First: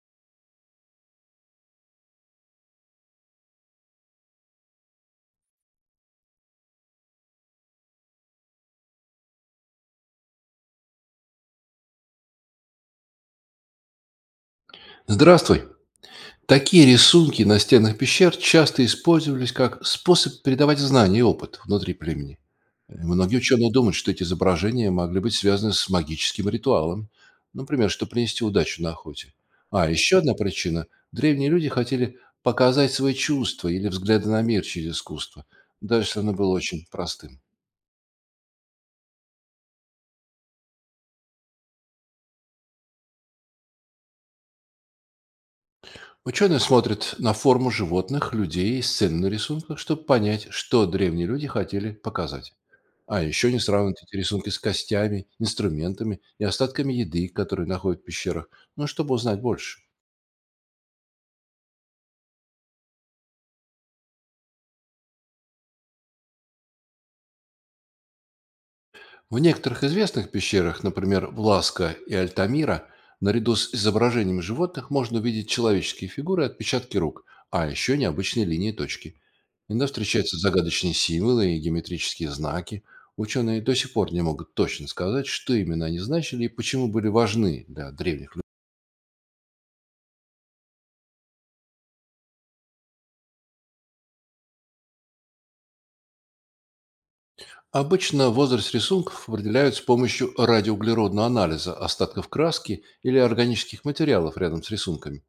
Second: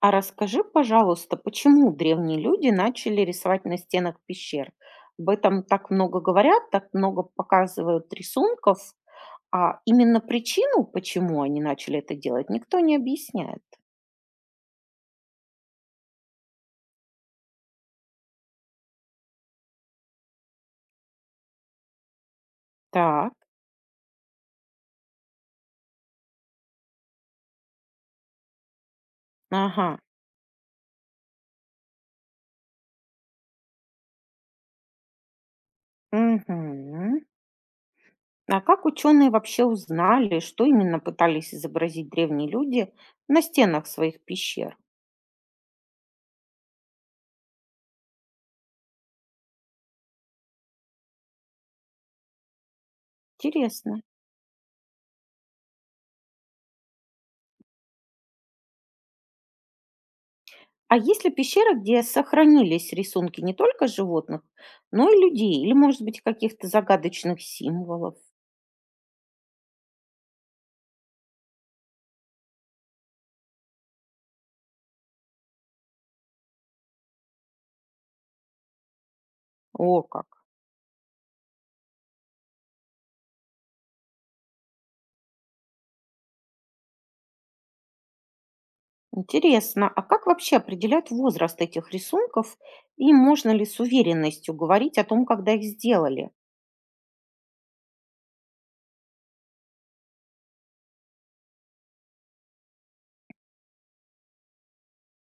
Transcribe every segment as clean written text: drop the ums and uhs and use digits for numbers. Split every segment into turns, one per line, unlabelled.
А расскажи, пожалуйста, почему древние люди начали рисовать на стенах пещер? Об этом так много говорят, так много показывают рисунков, а именно причину, почему они начали это делать, никто не объясняет.
Здравствуй. Такие рисунки на стенах пещер часто использовались как способ передавать знания и опыт внутри племени.
Так,
Многие ученые думают, что эти изображения могли быть связаны с магическим ритуалом, например, что принести удачу на охоте. А
ага.
еще одна причина – древние люди хотели показать свои чувства или взгляды на мир через искусство, даже если оно было очень
Мгм.
простым.
А как ученые вообще узнали, что именно пытались изобразить древние люди на стенах своих пещер?
Ученые смотрят на форму животных, людей и сцены на рисунках, чтобы понять, что древние люди хотели показать. А еще не сравнивают
Интересно.
эти рисунки с костями, инструментами и остатками еды, которые находят в пещерах, ну, чтобы узнать больше.
А есть ли пещера, где сохранились рисунки не только животных, но и людей? Или, может быть, каких-то загадочных символов?
В некоторых известных пещерах, например, Власка и Альтамира, наряду с изображениями животных можно увидеть человеческие фигуры и отпечатки рук, а еще необычные линии и точки. Иногда
О, как!
встречаются загадочные символы и геометрические знаки. Ученые до сих пор не могут точно сказать, что именно они значили и почему были важны для древних людей.
Интересно, а как вообще определяют возраст этих рисунков? И можно ли с уверенностью говорить о том, когда их сделали?
Обычно возраст рисунков определяют с помощью радиоуглеродного анализа остатков краски или органических материалов рядом с рисунками.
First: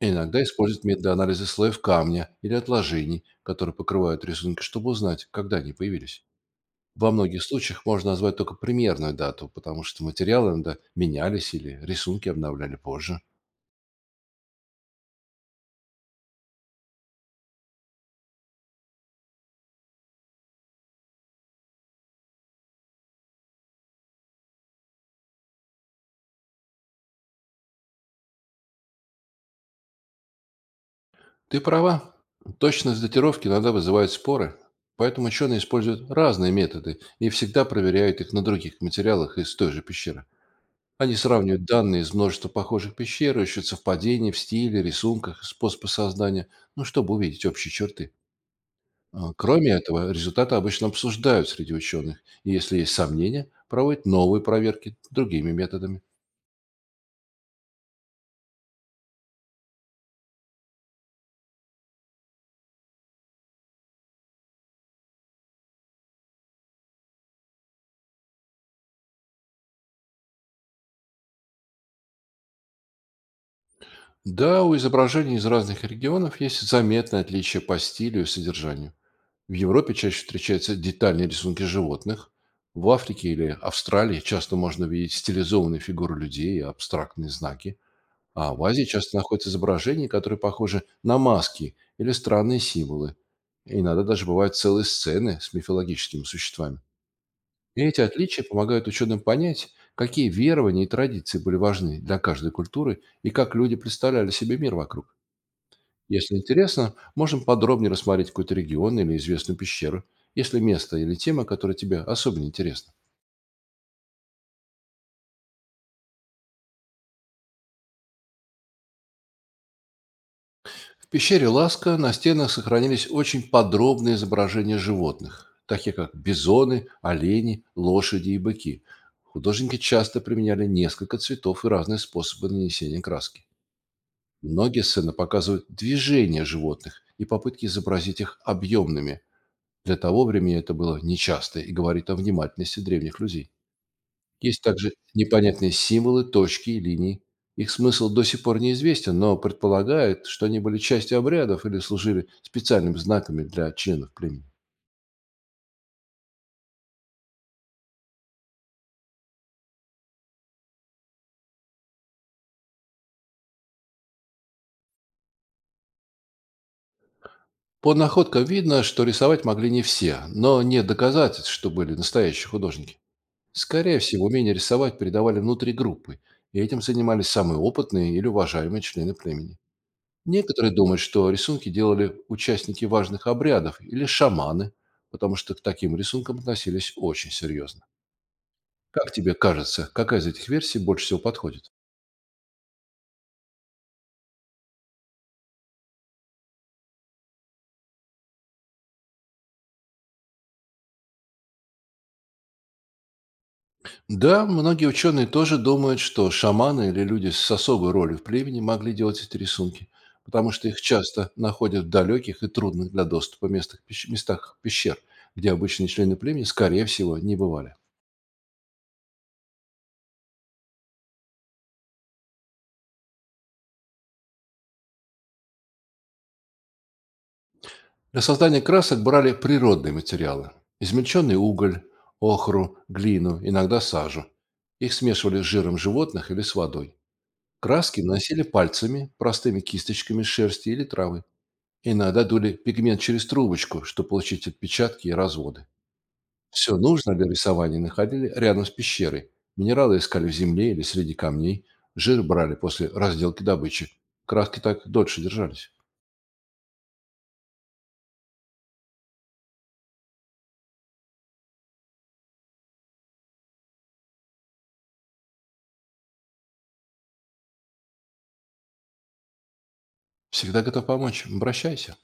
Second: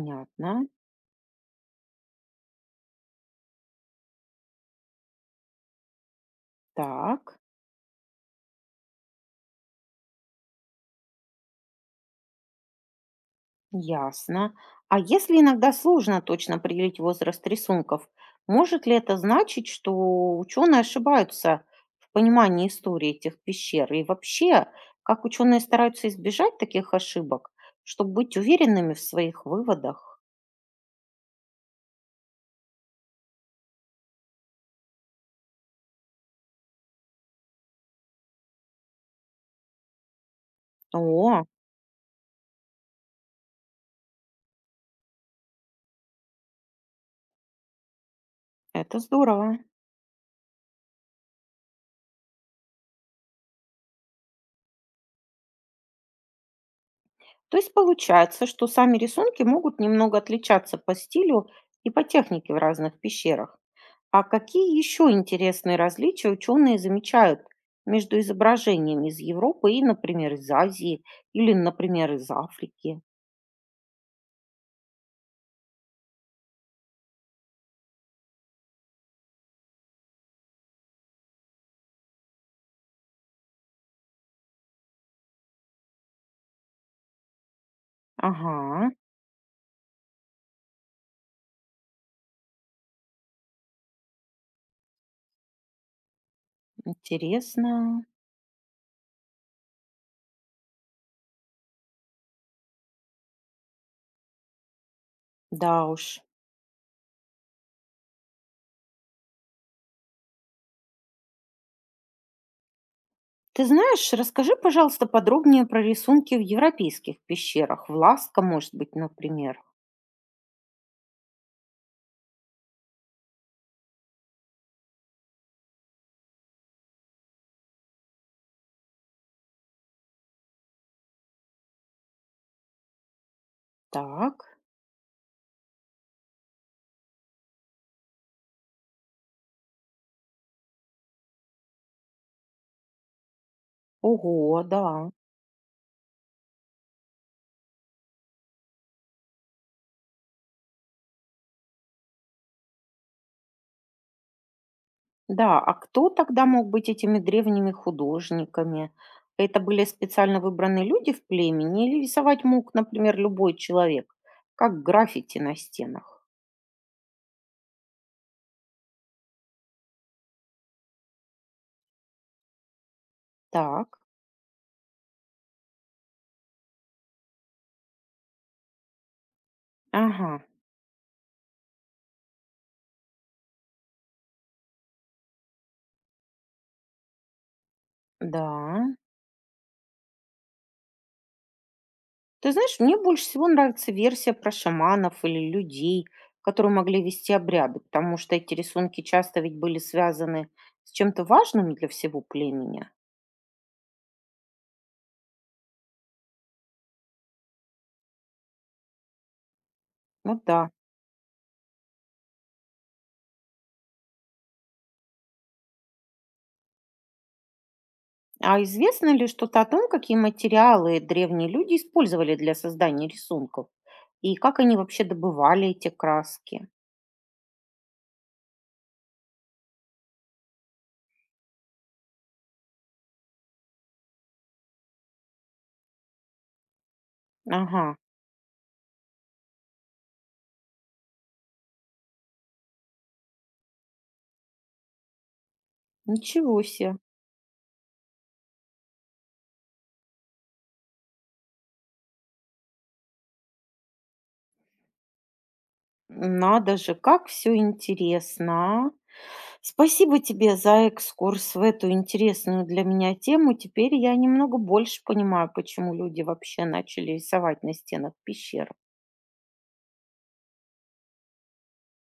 Иногда используют методы анализа слоев камня или отложений, которые покрывают рисунки, чтобы узнать, когда они появились. Во
Так.
многих случаях можно назвать только примерную дату, потому что материалы иногда менялись или рисунки обновляли позже.
Ясно. А если иногда сложно точно определить возраст рисунков, может ли это значить, что ученые ошибаются в понимании истории этих пещер? И вообще, как ученые стараются избежать таких ошибок, чтобы быть уверенными в своих выводах?
Ты права. Точность датировки иногда вызывает споры, поэтому ученые используют разные методы и всегда проверяют их на других материалах из той же пещеры. Они
О,
сравнивают данные из множества похожих пещер, ищут совпадения в стиле, рисунках, способах создания, ну, чтобы увидеть общие черты.
это здорово.
Кроме этого, результаты обычно обсуждают среди ученых, и если есть сомнения, проводят новые проверки другими методами.
То есть получается, что сами рисунки могут немного отличаться по стилю и по технике в разных пещерах. А какие еще интересные различия ученые замечают между изображениями из Европы и, например, из Азии или, например, из Африки?
Да, у изображений из разных регионов есть заметное отличие по стилю и содержанию. В Европе чаще встречаются детальные рисунки животных, в Африке или Австралии часто можно видеть стилизованные фигуры людей и абстрактные знаки. А в Азии
Ага,
часто находятся изображения, которые похожи на маски или странные символы. Иногда даже бывают целые сцены с мифологическими существами. И эти
интересно.
отличия помогают ученым понять, какие верования и традиции были важны для каждой культуры и как люди представляли себе мир вокруг.
Да уж.
Если интересно, можем подробнее рассмотреть какой-то регион или известную пещеру, если место или тема, которая тебе особенно интересна.
Ты знаешь, расскажи, пожалуйста, подробнее про рисунки в европейских пещерах. В Ласко, может быть, например.
В пещере Ласка на стенах сохранились очень подробные изображения животных, такие как бизоны, олени, лошади и быки. Художники часто применяли несколько цветов и разные способы нанесения краски.
Так.
Многие сцены показывают движение животных и попытки изобразить их объемными. Для того времени это было нечасто и говорит о внимательности древних людей.
Ого,
Есть также
да.
непонятные символы, точки и линии. Их смысл до сих пор неизвестен, но предполагают, что они были частью обрядов или служили специальными знаками для членов племени.
Да, а кто тогда мог быть этими древними художниками? Это были специально выбранные люди в племени или рисовать мог, например, любой человек, как граффити на стенах?
По находкам видно, что рисовать могли не все, но нет доказательств, что были настоящие художники. Скорее
Так,
всего, умение рисовать передавали внутри группы, и этим занимались самые опытные или уважаемые члены племени.
ага,
Некоторые думают, что рисунки делали участники важных обрядов или шаманы, потому что к таким рисункам относились очень серьезно.
да.
Как тебе кажется, какая из этих версий больше всего подходит?
Ты знаешь, мне больше всего нравится версия про шаманов или людей, которые могли вести обряды, потому что эти рисунки часто ведь были связаны с чем-то важным для всего племени.
Да, многие ученые тоже думают, что шаманы или люди с особой ролью в племени могли делать эти рисунки,
Ну
потому что
да.
их часто находят в далеких и трудных для доступа местах, местах пещер, где обычные члены племени, скорее всего, не бывали.
А известно ли что-то о том, какие материалы древние люди использовали для создания рисунков? И как они вообще добывали эти краски?
Для создания красок брали природные материалы – измельченный уголь, охру, глину, иногда сажу. Их смешивали с жиром животных или с водой.
Ага,
Краски наносили пальцами, простыми кисточками из шерсти или травы. Иногда дули пигмент через трубочку, чтобы получить отпечатки и разводы.
ничего
Все
себе.
нужно для рисования находили рядом с пещерой. Минералы искали в земле или среди камней. Жир брали после разделки добычи. Краски так дольше держались.
Надо же, как все интересно. Спасибо тебе за экскурс в эту интересную для меня тему. Теперь я немного больше понимаю, почему люди вообще начали рисовать на стенах пещер.
Всегда готов помочь. Обращайся.